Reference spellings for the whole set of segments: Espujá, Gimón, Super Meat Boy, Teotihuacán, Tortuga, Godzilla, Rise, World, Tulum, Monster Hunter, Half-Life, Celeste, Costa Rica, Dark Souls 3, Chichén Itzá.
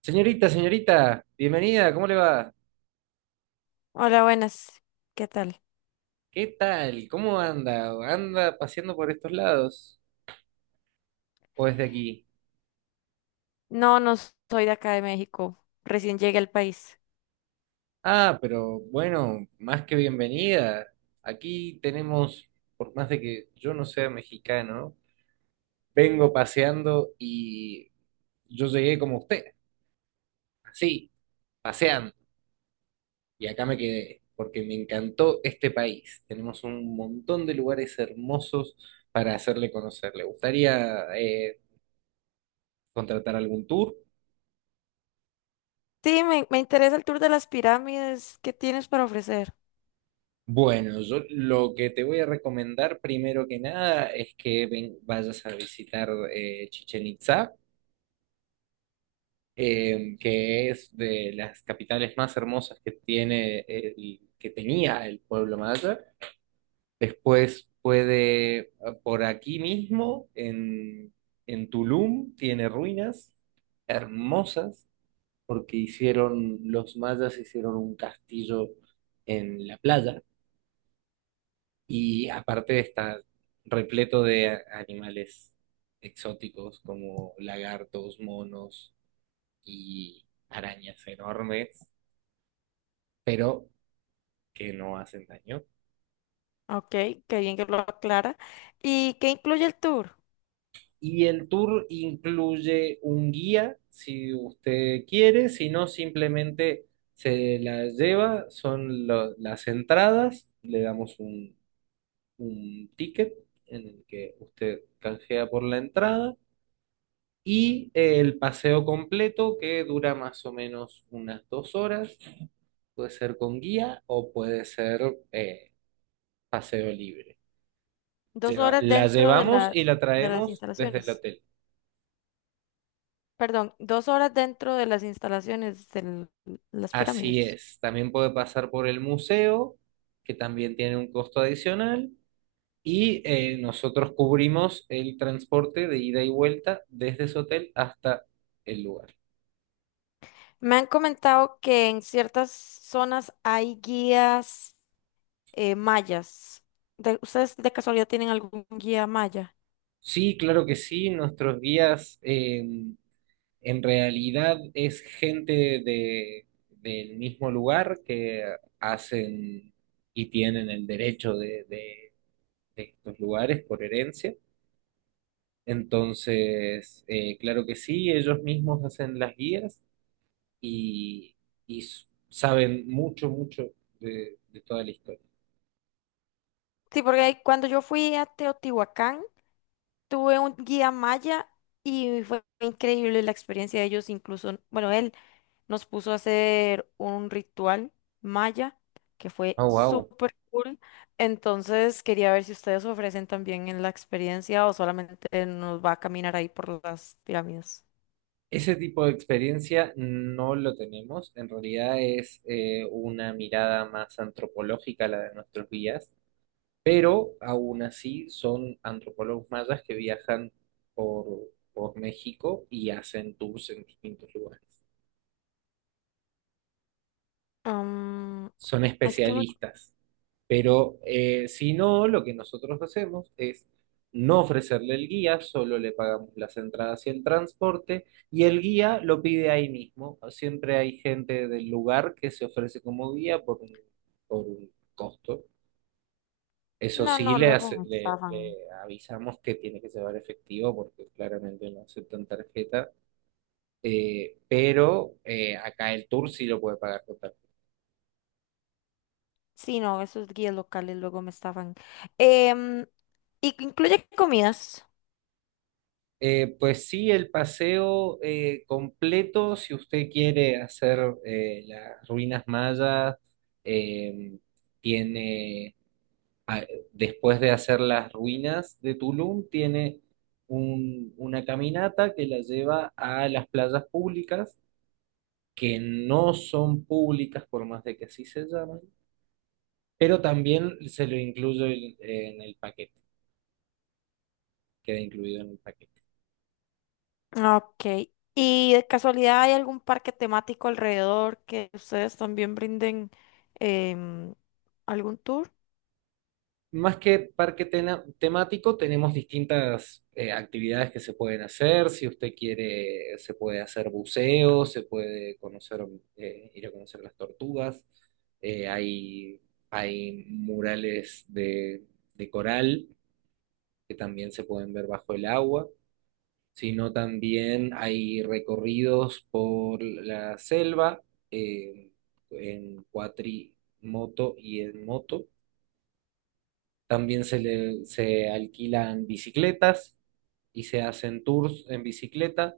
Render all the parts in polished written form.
Señorita, señorita, bienvenida, ¿cómo le va? Hola, buenas. ¿Qué tal? ¿Qué tal? ¿Cómo anda? ¿Anda paseando por estos lados? ¿O desde aquí? No, no soy de acá de México. Recién llegué al país. Ah, pero bueno, más que bienvenida. Aquí tenemos, por más de que yo no sea mexicano, vengo paseando y yo llegué como usted, así, paseando. Y acá me quedé, porque me encantó este país. Tenemos un montón de lugares hermosos para hacerle conocer. ¿Le gustaría contratar algún tour? Sí, me interesa el tour de las pirámides. ¿Qué tienes para ofrecer? Bueno, yo lo que te voy a recomendar primero que nada es que vayas a visitar Chichén Itzá, que es de las capitales más hermosas que que tenía el pueblo maya. Después puede, por aquí mismo, en Tulum, tiene ruinas hermosas, porque los mayas hicieron un castillo en la playa. Y aparte está repleto de animales exóticos como lagartos, monos y arañas enormes, pero que no hacen daño. Ok, qué bien que lo aclara. ¿Y qué incluye el tour? Y el tour incluye un guía, si usted quiere, si no, simplemente se la lleva, son las entradas, le damos un ticket en el que usted canjea por la entrada. Y el paseo completo que dura más o menos unas 2 horas, puede ser con guía o puede ser eh, paseo libre. Dos Lleva- horas la dentro de llevamos la, y la de las traemos desde el instalaciones. hotel. Perdón, dos horas dentro de las instalaciones de las Así pirámides. es, también puede pasar por el museo, que también tiene un costo adicional, y nosotros cubrimos el transporte de ida y vuelta desde su hotel hasta el lugar. Me han comentado que en ciertas zonas hay guías mayas. ¿Ustedes de casualidad tienen algún guía maya? Sí, claro que sí, nuestros guías. En realidad es gente del mismo lugar que hacen y tienen el derecho de de estos lugares por herencia. Entonces, claro que sí, ellos mismos hacen las guías y, y saben mucho, mucho de toda la historia. Sí, porque ahí cuando yo fui a Teotihuacán, tuve un guía maya y fue increíble la experiencia de ellos. Incluso, bueno, él nos puso a hacer un ritual maya que fue Oh, wow. súper cool. Entonces, quería ver si ustedes ofrecen también en la experiencia o solamente nos va a caminar ahí por las pirámides. Ese tipo de experiencia no lo tenemos. En realidad es una mirada más antropológica la de nuestros guías, pero aún así son antropólogos mayas que viajan por México y hacen tours en distintos lugares. Mm, Son es que especialistas, pero si no, lo que nosotros hacemos es no ofrecerle el guía, solo le pagamos las entradas y el transporte, y el guía lo pide ahí mismo. Siempre hay gente del lugar que se ofrece como guía por un costo. Eso No, sí, no, le, luego hace- me le, estaban. le avisamos que tiene que llevar efectivo porque claramente no aceptan tarjeta, pero acá el tour sí lo puede pagar con tarjeta. Sí, no, esos guías locales luego me estaban. Em, ¿Y incluye comidas? Pues sí, el paseo completo, si usted quiere hacer las ruinas mayas, eh, tiene, a- después de hacer las ruinas de Tulum, tiene una caminata que la lleva a las playas públicas que no son públicas por más de que sí se llamen, pero también se lo incluyo en el paquete, queda incluido en el paquete. Ok. ¿Y de casualidad hay algún parque temático alrededor que ustedes también brinden em, algún tour? Más que parque temático, tenemos distintas actividades que se pueden hacer. Si usted quiere, se puede hacer buceo, se puede conocer, ir a conocer las tortugas. Eh, hay, hay murales de coral que también se pueden ver bajo el agua. Sino también hay recorridos por la selva eh, en cuatrimoto y en moto. También se alquilan bicicletas y se hacen tours en bicicleta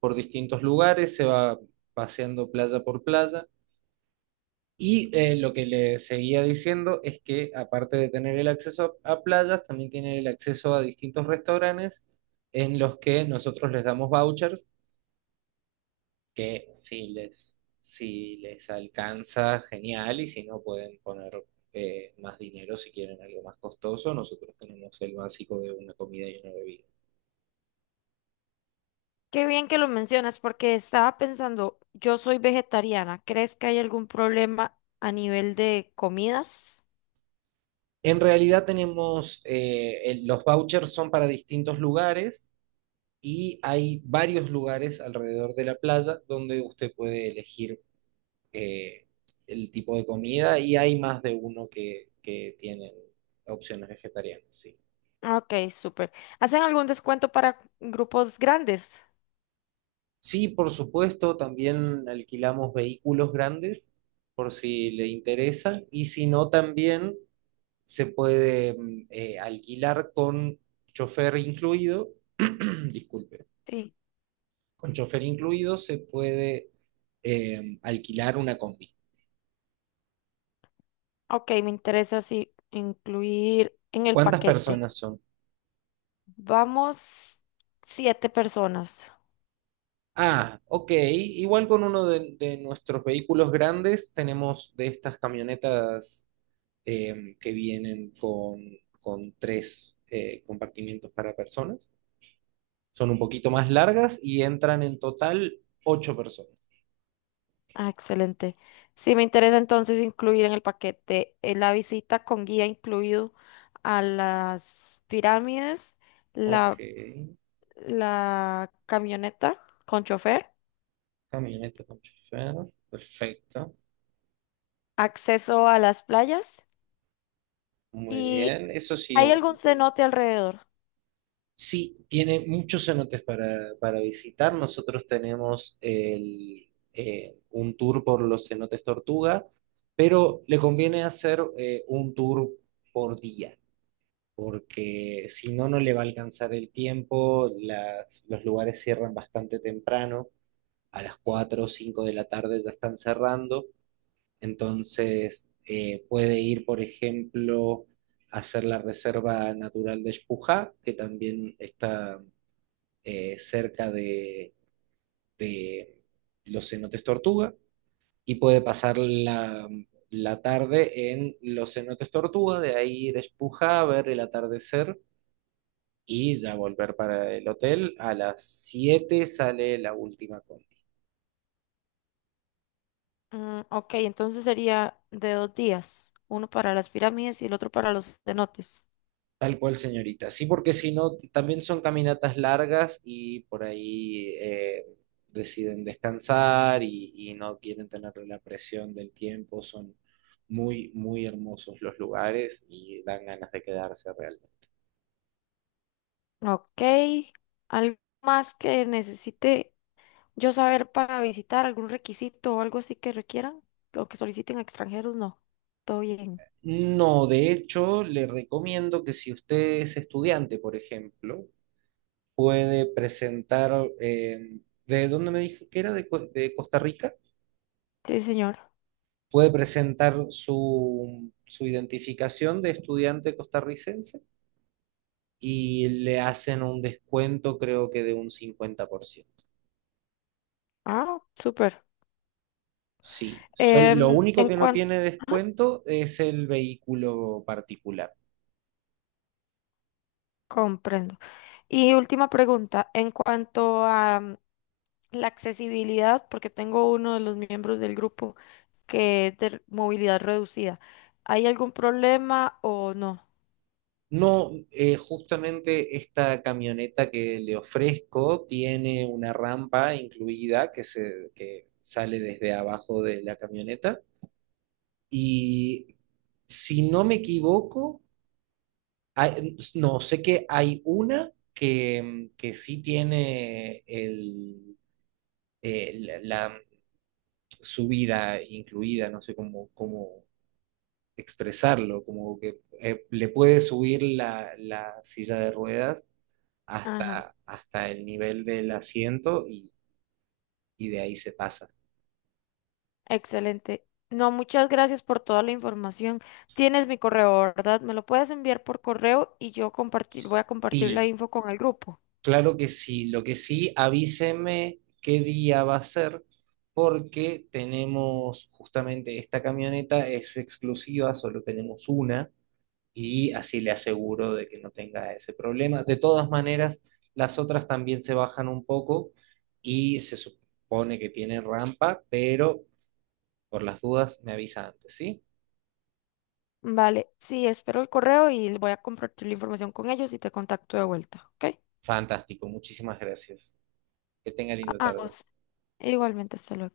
por distintos lugares, se va paseando playa por playa. Y lo que le seguía diciendo es que aparte de tener el acceso a playas, también tiene el acceso a distintos restaurantes en los que nosotros les damos vouchers que si les alcanza, genial, y si no pueden poner más dinero si quieren algo más costoso, nosotros tenemos el básico de una comida y una bebida. Qué bien que lo mencionas porque estaba pensando, yo soy vegetariana, ¿crees que hay algún problema a nivel de comidas? En realidad tenemos, los vouchers son para distintos lugares y hay varios lugares alrededor de la playa donde usted puede elegir eh, el tipo de comida y hay más de uno que tienen opciones vegetarianas, sí. Ok, súper. ¿Hacen algún descuento para grupos grandes? Sí, por supuesto, también alquilamos vehículos grandes por si le interesa y si no, también se puede alquilar con chofer incluido, disculpe, Sí. con chofer incluido se puede alquilar una combi. Ok, me interesa sí incluir en el ¿Cuántas paquete. personas son? Vamos 7 personas. Ah, ok, igual con uno de nuestros vehículos grandes tenemos de estas camionetas que vienen con, tres compartimientos para personas. Son un poquito más largas y entran en total ocho personas. Ah, excelente. Sí, me interesa entonces incluir en el paquete la visita con guía incluido a las pirámides, Ok, la, la camioneta con chofer, camioneta con chofer, perfecto, acceso a las playas muy y bien. Eso sí, ¿hay algún cenote alrededor? sí, tiene muchos cenotes para visitar. Nosotros tenemos un tour por los cenotes Tortuga, pero le conviene hacer un tour por día. Porque si no, no le va a alcanzar el tiempo, los lugares cierran bastante temprano, a las 4 o 5 de la tarde ya están cerrando, entonces puede ir, por ejemplo, a hacer la Reserva Natural de Espujá, que también está cerca de los cenotes Tortuga, y puede pasar la tarde en los cenotes Tortuga, de ahí ir a Espujá a ver el atardecer y ya volver para el hotel. A las 7 sale la última combi. Ok, entonces sería de dos días, uno para las pirámides y el otro para los cenotes. Tal cual, señorita. Sí, porque si no, también son caminatas largas y por ahí deciden descansar y no quieren tener la presión del tiempo. Son muy, muy hermosos los lugares y dan ganas de quedarse realmente. Ok, ¿algo más que necesite? Yo saber para visitar algún requisito o algo así que requieran o que soliciten a extranjeros, no. Todo bien. No, de hecho, le recomiendo que si usted es estudiante, por ejemplo, puede presentar, ¿de dónde me dijo que era? De Costa Rica. Sí, señor. Puede presentar su identificación de estudiante costarricense y le hacen un descuento, creo que de un 50%. Ah, súper. Sí, lo Em, único en que no cuanto... tiene descuento es el vehículo particular. Comprendo. Y última pregunta, en cuanto a la accesibilidad, porque tengo uno de los miembros del grupo que es de movilidad reducida, ¿hay algún problema o no? No, justamente esta camioneta que le ofrezco tiene una rampa incluida que sale desde abajo de la camioneta. Y si no me equivoco, no, sé que hay una que sí tiene el, eh, la, la subida incluida, no sé cómo expresarlo, como que le puede subir la silla de ruedas Ajá. hasta el nivel del asiento y de ahí se pasa. Excelente. No, muchas gracias por toda la información. Tienes mi correo, ¿verdad? Me lo puedes enviar por correo y yo compartir, voy a compartir la Sí, info con el grupo. claro que sí, lo que sí, avíseme qué día va a ser, porque tenemos justamente esta camioneta, es exclusiva, solo tenemos una, y así le aseguro de que no tenga ese problema. De todas maneras, las otras también se bajan un poco y se supone que tienen rampa, pero por las dudas me avisa antes, ¿sí? Vale, sí, espero el correo y voy a compartir la información con ellos y te contacto de vuelta, ¿ok? Fantástico, muchísimas gracias. Que tenga linda A tarde. vos. Igualmente, hasta luego.